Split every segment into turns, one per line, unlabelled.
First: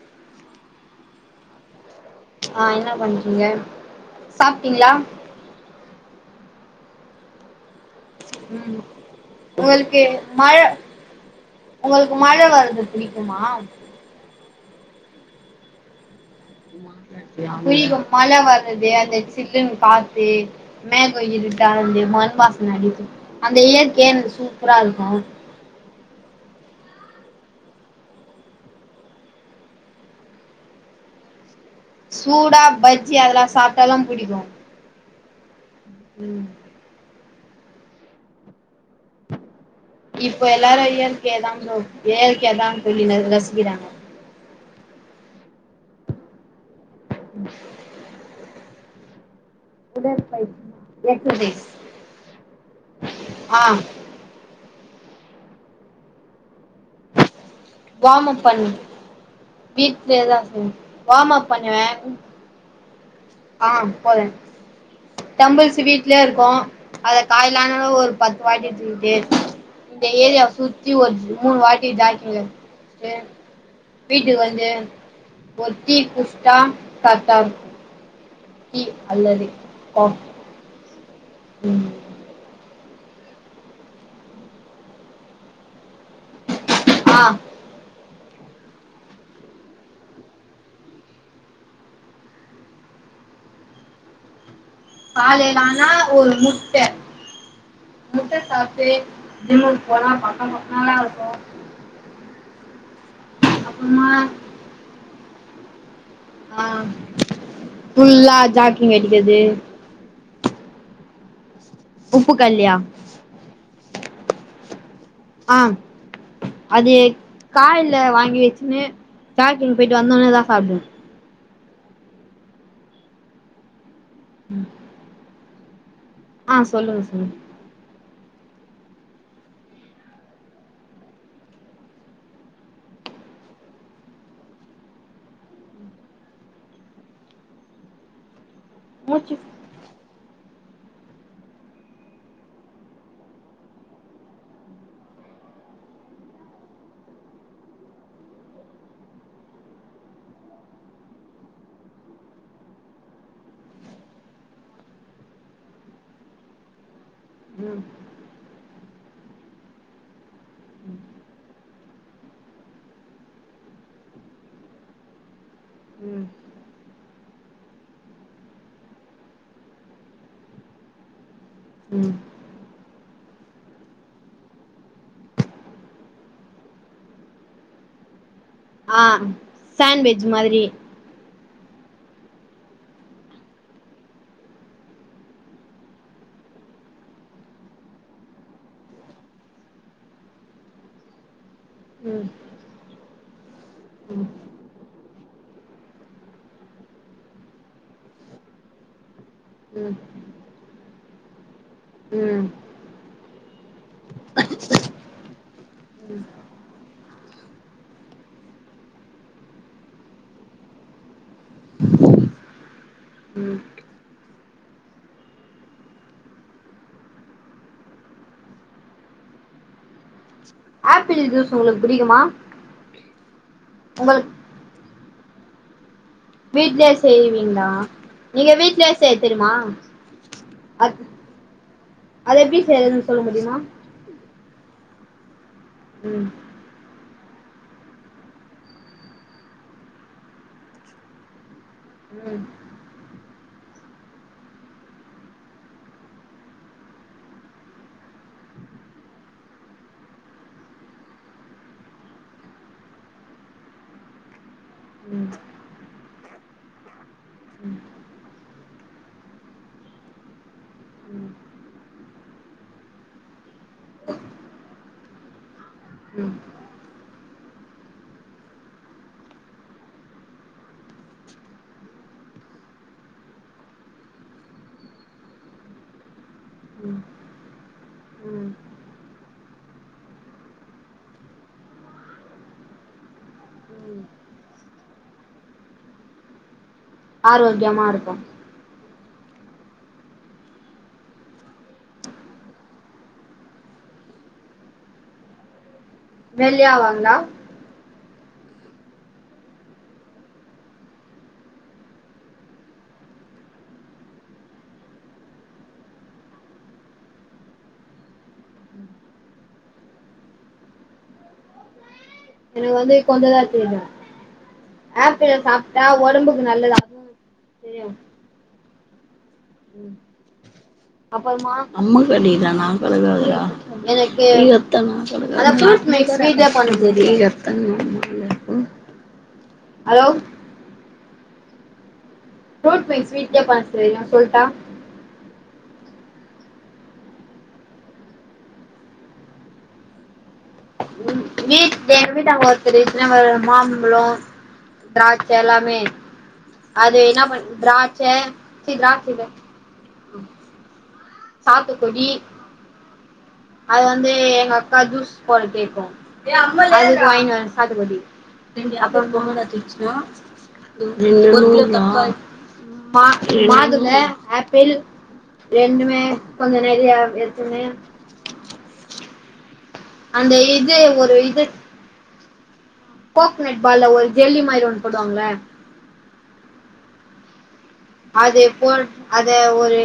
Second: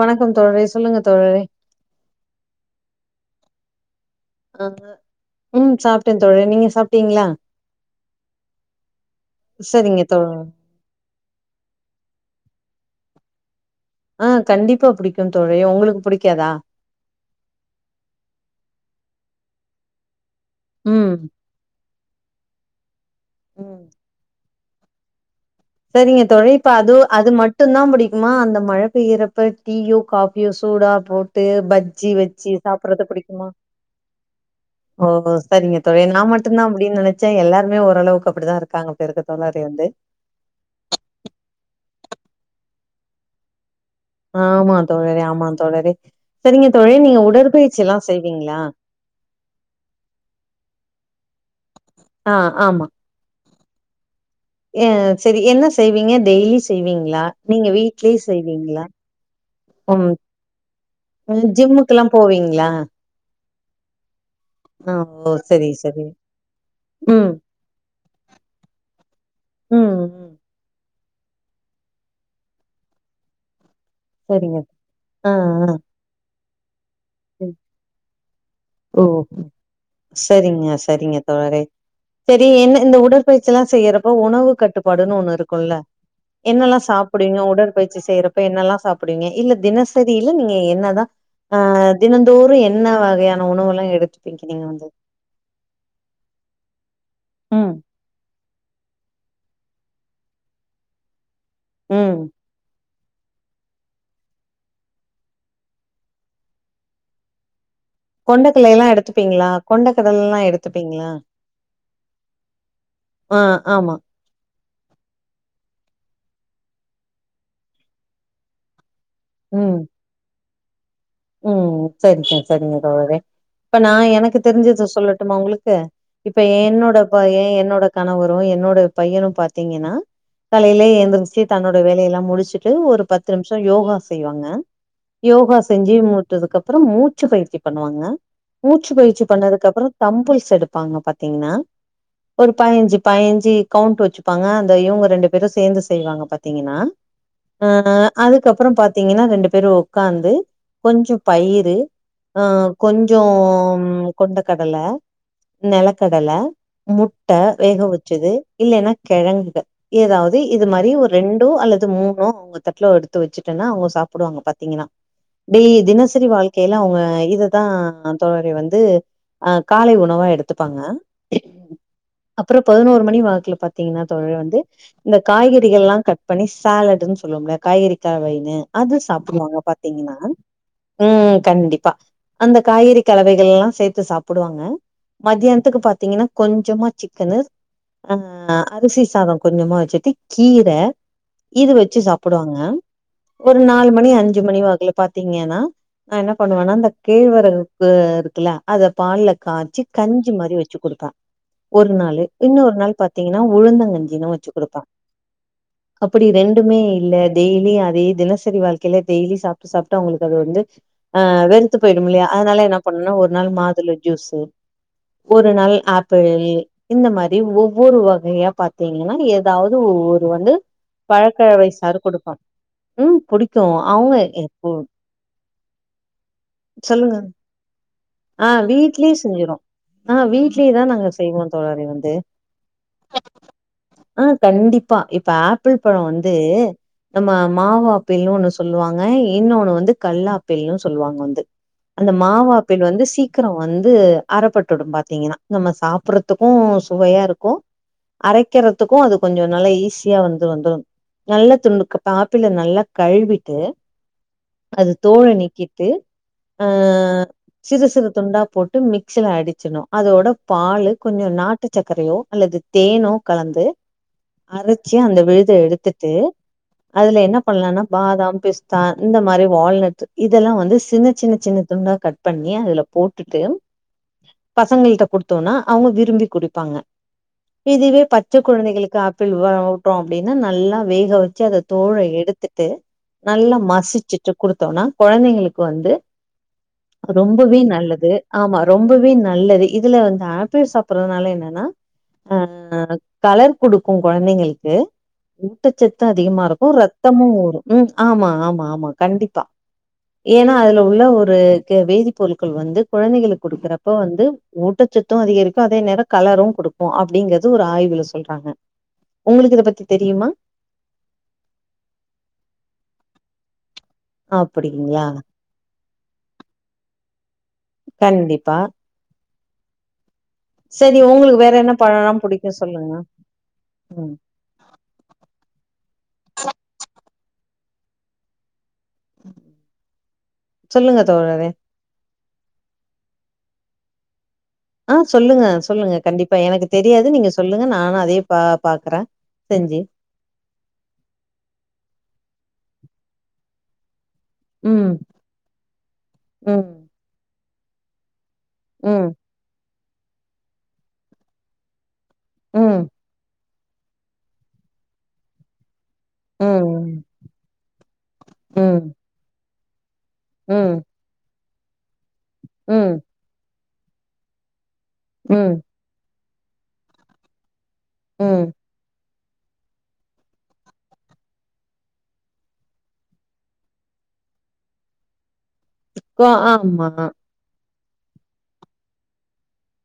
வணக்கம் தோழரே சொல்லுங்க தோழரே
ஆ என்னா பண்றீங்க
அ
சாப்ட்டீங்களா
ம் சாப்ட்டே தோழர நீங்க சாப்ட்டீங்களா
உம்
சரிங்க
உங்களுக்கு
தோழரே
மழ உங்களுக்கு மழ வரு து பிடிக்குமா
ஆ கண்டிப்பா புடிக்கும் தோழி உங்களுக்கு புடிக்
[unintelligible] மழ வருது அந்த சில்லுன்னு காத் து
ம்
மெகோ இருட்டானது மண்வாசன அடிக்கு அந்த
ம்
இயற்கையே எனக்கு சூ ப்பரா இருக்கு
சரிங்க தோழி இப்போ அது அது மட்டுந்தா புடிக்குமா அந்த மழ பெயிறப்ப டீயோ காபியோ சூடா போட்டு பஜ்ஜி வெச்சு
சூடா
சாப்படுறது
பஜ்ஜி அதெல்லா
பிடிக்குமா
சாப்ட்டாலு புடிக்கு
ஓ ஓ சரிங்க தோழி நா
ம்
மட்டுந்தா அப்பிடின்னு நெனைச் ச்ச எல்லாருமே ஓரளவுக்கு அப்படிதா இருக்காங்க இப்ப இருக்குரதாலி வந்து
இப்போ எல்லாரு இயற்கைதா ப்ரோ இயற்கைதான்னு சொல்லி ந ரசிக்கிறாங்க
ஆமா தோழரே ஆமா தோழரே சரிங்க தோழி நீங்க உடற்பயிற்சி எல்லா செய்வீங்களா
உடற்பயிற்சி எக்சர்சைஸ்
ஆ ஆமா
ஆ
ஆ செரி என்ன செய்வீங்க டெய்லி செய்வீங்களா நீங்க வீட்லயே செய்வீங்களா ம்
வீடலயேதா செய்வோ
ம்
வாம்அப் பண்ணுவே
ஜிம்முக்கெல்லாம் போவீங்களா?
ஆ போல
ஆ ஓ சரி,
டம்புள்ஸ்
சரி.
வீட்லயே இருக்கு அத
ம்,
காலயலான ஒரு பத்து வாட்டி தூக்கிட்டு
ம்,
இந்த
ம்.
ஏரியாவ சுத்தி ஒரு மூணு வாட்டி ஜாக்கிங் வந்துட்டு வீட்டுக்கு
சரிங்க.
வந்து
ஆ,
ஒரு
ஆ.
டி குடிச்சிட்டா கரெக்டா
ம்.
இருக்கு டீ
ஓ
அல்லது காஃபி
சரிங்க சரிங்க தோழரே சரி என்ன இந்த உடற்பயிற்சில்லா செய்யறப்போ உணவு கட்டுப்பாடுன்னு ஒண்ணு இருக்குல்ல என்னல்லா
ஆ
சாப்பிடுவிங்க உற்பயிற்சி செய்யறப் இப்ப என்னல்லா சாப்பிடுவீங்க இல்ல தினசரி இல்ல நீங்க என்னதா ஆ தினந்தோறு என்ன வகையான உணவெல்லா எடுத்துப்பிங்க நீங்க வந்து
காலையிலானா ஒரு முட்ட
உம்
முட்ட சாப்டு ஜிம்முக்கு போன பக்கம் பக்கமா இருக்கு
உம்
அப்பறமா ஆ ஃபுல்லா
கொண்ட கடலையலா
ஜாக்கிங் அடிக்கிறது
எடுத்துப்பீங்களா கொண்ட கடலைலா எடுத்துப்பீங்களா
உப்பு கல்யா
ஆ ஆமா
ஆ அது காலையில வாங்கி வெச்சுன்னு சாகிங் போயிட்டு வந்தோனேதா சாப்பிடுவே
உம் சரிங்க சரிங்க தோழரே இப்ப நா எனக்கு தெரிஞ்சது சொல்லட்டுமா உங்களுக்கு இப்ப
ஆ
என்னோட
சொல்லுங்க சொல்லுங்க
பைய என்னோட கணவரு என்னோட பையனு பாத்தீங்கன்னா கலையில எந்திரிச்சு தன்னோட வேலையெல்லா முடிச்சுட்டு ஒரு பத்து நிமிஷோ யோகா செய்வாங்க யோகா செஞ் சு மூட்டதுக்கு அப்புறோ மூச்சு பயிற்சி பண்ணுவாங்க மூச்சு பயிற்சி பண்ணது கப்புரோ தம்புள்ஸ் எடுப்பாங்க பாத்தீங்கன்னா ஒரு பயிஞ்சு பயிஞ்சு கவுண்ட் வச்சுப்பாங்க அந்த இவங்க ரெண்டு பேரு சேந்து செய்வாங்க பாத்தீங்கன்னா ஆ அதுக்கப்புறோ பாத்தீங்கன்னா ரெண்டு பேரு உக்காந்து கொஞ்சு பயிரு ஆ கொஞ்சு கொண்ட கடல நெலக்கடல மு ட்ட வேக
ம்
வச்சது இல்லன்னா கெழங்குக ஏதாவது இது மாரி ஒரு ரெண்டோ அல்லது மூணு அவங்க தட்ல எடுத்து வச்சுட்டேன்னா அவங்க சாப்பிடுவாங்க பாத்தீங்கன்னா ப்படி தினசரி
ம்
வாழ்க்கையில அவங்க இதுதான் தோழரே வந்து ஆ காலை உணவா எடுத்துப்பாங்க
ம்
அப்புறம் பதினோரு மணி ல வாக்குல பாத்தீங்கன்னா தோழர வந்து இந்த காய்கறிகள் எல்லா கட் பண்ணி சாலட் சொல்வோம்ல காய்கறி [unintelligible] அது
ஆ
சாப்டுவாங்க பாத்தீங்கன்னா
சாண்ட்விச் மாதிரி
ம் கண்டிப்பா அந்த காய்கறி கலவைகள் எல்லா சேத்து சாப்டுவாங்க மத்தியானத்துக்கு பாத்தீங்கன்னா கொஞ்ஜமா சிக்கனு ஆ அரிசி சாதோ கொஞ்ஜமா வச்சுட்டு கீர இது வச்சி
ம்
சாப்டுவாங்க ஒரு நாலு மணி
ம்
அஞ்சு மணி வாக்ல பாத்தீங்கன்னா நா என்ன பண்ணுவேனா அந்த கேழ்வரகுக்கு இருக்குல அத பால்ல காச்சி
ம்
கஞ்சி மாரி வச்சி குடுப்ப ஒரு நாளு
ம்
இன்னொரு நாளு பாத்தீங்கன்னா உழுந்தங்கஞ்சின்னு வச்சி குடுப்ப அப்டி ரெண்டுமே இல்ல டெய்லி அதே தினசரி வாழ்க்கையில டெய்லி சாப் சாப்ட்டு சாப்ட்டு அவங்ளுக்கு அது வந்து ஆ வெறுத்து போயிடும்ல அதனால என்ன பண்ணும்னா ஒரு நாள்
ம்
மாதுள ஜூசூ ஒரு நாள் ஆப்பிள் இந்த மாரி ஒவ்வொரு வகையா பாத்தீங்கன்னா ஏதாவ்து ஒவ்வொரு இது வந்து
ஆப்பிள் ஜூஸ்
பழக்கவகை
உங்களுக்கு
சாறு
புடிக்குமா
குடுக்கு ம் புடிக்கு அவங்க
உங்களுக்கு
எப்ப
வீட்லே செய்வீங்ளா
ஆ வீட்லே செஞ்சிரோ ஆ வீட்லே தா
அது
நாங்க செய்வோ தோழறே வந்து
அது எப்டி செய்றதுன்னு சொல்ல முடியுமா
ஆ கண்டிப்பா இப்ப ஆப்பிள் பழோ
ம்
வந்து நம்ப மாவ் ஆப்பிள்னு ஒண்ணு சொல்லுவாங்க இன்னொன்னு வந்து கல்லாப்பில்லுனு சொல்வாங்க வந்து அந்த
ம்
மாவாப்பிள் வந்து சீக்ரோ வந்து அறப்பட்டுடு பாத்தீங்கன்னா நம்ப சாப்றதுக்கு சுவையா இருக்கு அரைக்கரத்துக்கு அது கொஞ்ஜோ நல்லா ஈஸியா வந்து வந்ரு நல்ல துண்ணுக்கு இப்ப ஆப்பிள் நல்லா கழுவிட்டு அது தோழ
ம்
நீக்கிட்டு ஆ சிறு சிறு துண்டா போட்டு மிக்சில அடிச்சினு அதோட பாலு கொஞ்ஜோ நாட்டு சக்கரையோ அல்லது தேனோ கலந்து அரச்சி அந்த விழுத எடுத்துட்டு
ம்
அதுல என்ன பண்ணலானா பாதாம் பிஸ்தா இந்த மாரி வால்நட் இதெல்லா வந்து சின்ன சின்ன சின்ன துண்டா கட் பண்ணி அதுல போட்டுட்டு பசங்கள்ட்ட குடுத்தோனா அவங்க விரும்பி குடிப்பாங்க
ம்
இதுவே பச்ச
ம்
கொழந்தைகளுக்கு ஆப்பிள் வா வுட்டோனா அப்டின்னா நல்லா வேக வச்சு அத தோழ எடுத் எடுத்துட்டு நல்லா
ம்
மசிசிட்டு குடுத்தோனா கொழந்தைகளுக்கு வந்து ரொம்பவே
ஆரோக்கியமா
நல்லது
இருக்கு
ஆமா ரொம்ப வே நல்லது இதுல வந்து ஆப்பிள் சாப்பட்றதுனால என்னன்னா அன்ட் எனக்கு கலர் குடுக்கு கொழந்தைங்களுக்கு ஊட்டச்சத் த்தோ அதிகமா இருக்கு
வெளிய வாங்களா
ரத்தமு ஊரு ம் ஆமா ஆமா ஆமா கண்டிப்பா ஏன்னா அதுல உள்ள ஒரு கே வேதிப்பொருட்கள் வந்து கொழந்தைகளுக்கு குடுக்குறப்ப வந்து ஊட்ட ச்சத்து அதிகரிக்கு அதே நேரோ கலரு குடுக்கு அப்டிங்கறது ஒரு ஆய்வுல சொல்றாங்க ஒங்ளுக்கு இத பத்தி தெரியுமா
ஓ ப்ரென் எனக்கு வந்து கொஞ்ஜோதா தெரியு
அப்டிங்களா
ஆப்பிள சாப்ட்டா ஒடம்புக்கு நல்லது [inaudible] தெரியு
கண்டிப்பா சரி உங்களுக்கு வேற
அப்றமா
என்ன
அம்மா
பழல்லா புடிக்கு
சொல்லிருக்காங்க
சொல்லுங்க
[unintelligible]
ம்
அதுக்கு எத்தன அத ஜூஸ் ஹலோ
தோழறே
[unintelligible] ஸ்வீட் கே நா சொல்ட்டா
ஆ சொல்லுங்க சொல்லுங்க கண்டிப்பா எனக்கு தெரியாது நீங்க சொல்லுங்க நானு அதயே பா பாக்றே செஞ்சி
வீட் [unintelligible] நாங்க மாம்ழோ
ம்
திராட்ச்ச எல்லாமே
ம்
அது இன்னா பண் திராட்ச்ச
ம்
[unintelligible] சாத்துகுடி
ம்
அது வந்து எங்க அக்கா ஜூஸ் போட போய்ருக்கு அது
ம்
வாங்கிட் வர சாத்துகுடி ரெண்டு
ம்
அப்புற போறடிச்சுசுன்னா
ம் ம்
மா மாதுள ஆப்பிள்
ம்
ரெண்டுமே கொஞ்ச நெறையா எடுத்துனு
ம்
அந்த இது ஒரு இது கோக்னட் பால்ல ஒரு ஜெல்லி மாரி ஒன்னு போடுவாங்கள
ஓ ஆமா
அது போ அத ஒரு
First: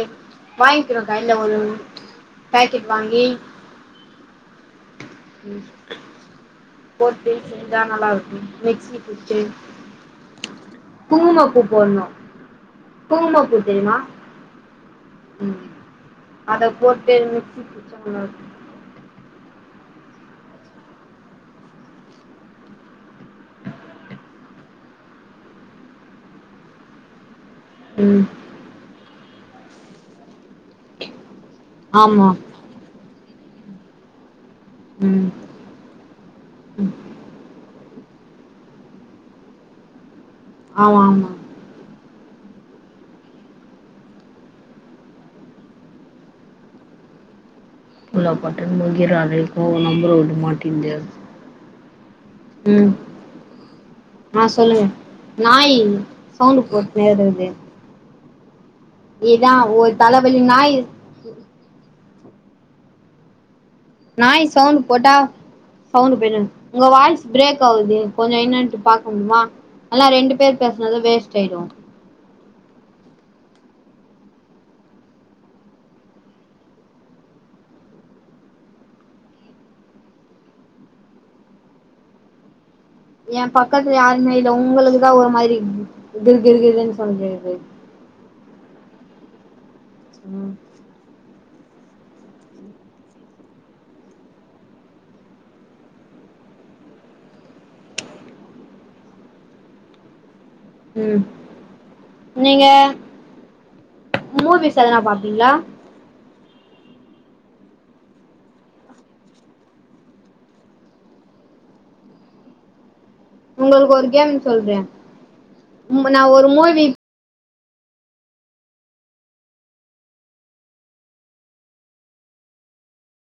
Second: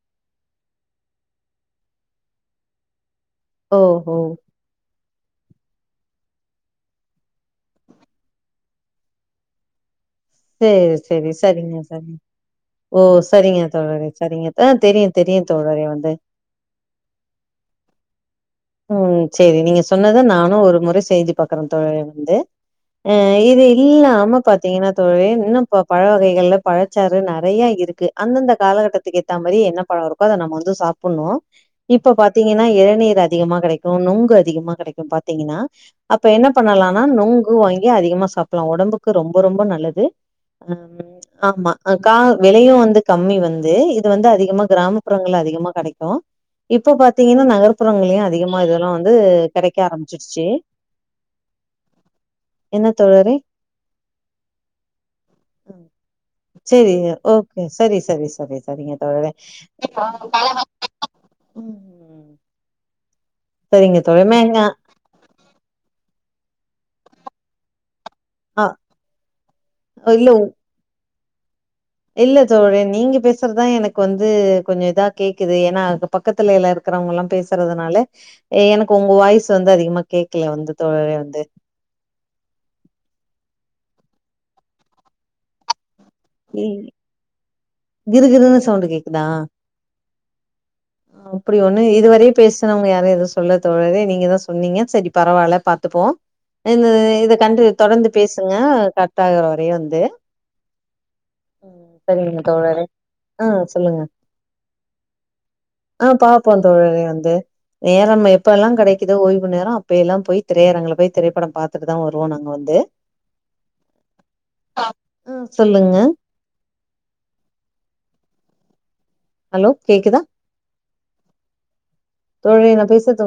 வாங்கிக்கிறோக்கா இல்ல ஒரு பேக்கெட் வாங்கி
ஓஹோ
போட்டு செஞ்சா நல்லா இருக்கு மிக்சி குச்சே
சேரி சேரி சரிங்க சரிங்க ஓ செரிங்க
குங்குமப்பூ தெரியுமா
தோழரே செரிங்க அ தெரியு தெரியு தோழரே வந்து
மிக்சி குச்ச
ம் சேரி நீங்க சொன்னத நானு ஒரு முறை செஞ்சு பாக்குறே தோழரே வந்து ம் இது இல்லாம பாத்தீங்கன்னா தோழரே இன்னு பழ வகைகள்ல பழச்சாறு நெறை நெறையா இருக்கு
ம்
அந்தந்த காலகட்டத்துக்கு ஏத்த மாரி என்ன பழ இருக்கோ அத நம்ம வந்து சாப்ட்ணு இப்ப
ஆமா
பாத்தீங்கன்னா இளநீர் அதிகமா கிடைக்கு நொங்கு அதிகமா கிடைக்கு
ம்
பாத்தீங்கன்னா அப்ப என்ன
ம்
பண்ணலானா நொங்கு வாங்கி கி அதிகமா சாப்பிடலா உடம்புக்கு ரொம்ப ரொம்ப நல்லது அ ஆமா கா விலையு வந்து கம்மி வந்து இது வந்து அதிகமா கிராமப்புறங்கள்ல அதிகமா கிடைக்கு இப்ப பாத்தீங்கன்னா நகர்புறங்
உள்ள
அதிகமா
பட்டன்
இதெல்லா
முகிற
வந்து
அறைக்கு
கிடைக்க
நம்பர விட
ஆரம்பிச்சிருச்சு
மாட்டேன்து
என்ன தோழரே
அ சொல்லுங்க நாய் சவுண்டு
சேரி
போட்டுனே இருக்குது
ஓகே சரி சரி சரி சரிங்க தோழரே
இதா ஒரு தலவலி நாய்
சரிங்க தோழரே
நாய்
மேங்க
சவுண்ட் போட்டா சவுண்ட் போயிடு உங்க வாய்ஸ் பிரேக் ஆவுதே கொஞ்ச
ஆ
இன்னான்ட்டு பாக்க முடியுமா இல்ல ரெண்டு பேர் பேசுனது வேஸ்ட் ஆயிடு
இல்ல தோழரே நீங்க பேசுறதுதா எனக்கு வந்து கொஞ்ச இதா கேக்குது ஏன்னா பக்கத்துல எல்லா இருக் இருக்குறவங்க எல்லா பேசுறதுனால எனக்கு உங்க வாய்ஸ் வந்து அதிகமா கேக்கல வந்து தோழரே வந்து
எ பக்கத்துல யாருமே இல்ல உங்களுக்குதா ஒரு மாதிரி இருக்கு
இ
கிறுகிறுகிறுனு சவுண்டு கேக்குது
கிறுகிறுன்னு சவுண்டு கேக்குதா
அ
அப்டி ஒண்ணு இதுவரயு பேசுனவுங்க யாரு எதுவு சொல்ல தோழரே நீங்கதா சொன்னீங்க சரி பரவால்ல பாத்துப்போ இந்த இத கண்டு தொடர்ந்து பேசுங்க கட் ஆகுற வரையு வந்து
ம்
ம் சரிங்க
நீங்க
தோழரே ம் சொல்லுங்க
மூவிஸ் எதனா பாப்பீங்களா
அ பாப்போ தோழரே வந்து நேரம் எப்ப எல்லா கிடைக்குதோ ஓய்வு நேரோ அப்ப எல்லா போய் திரையரங்குல போய் திரைப்படம் பாத்துட்டுதா வருவோ நாங்க வந்து ந்து
உங்களுக்கு ஒரு கேம் சொல்றே
ஆ சொல்லுங்க
நா ஒரு மூவி
ஹலோ கேக்குதா தோழரே நா பேசுறது உங்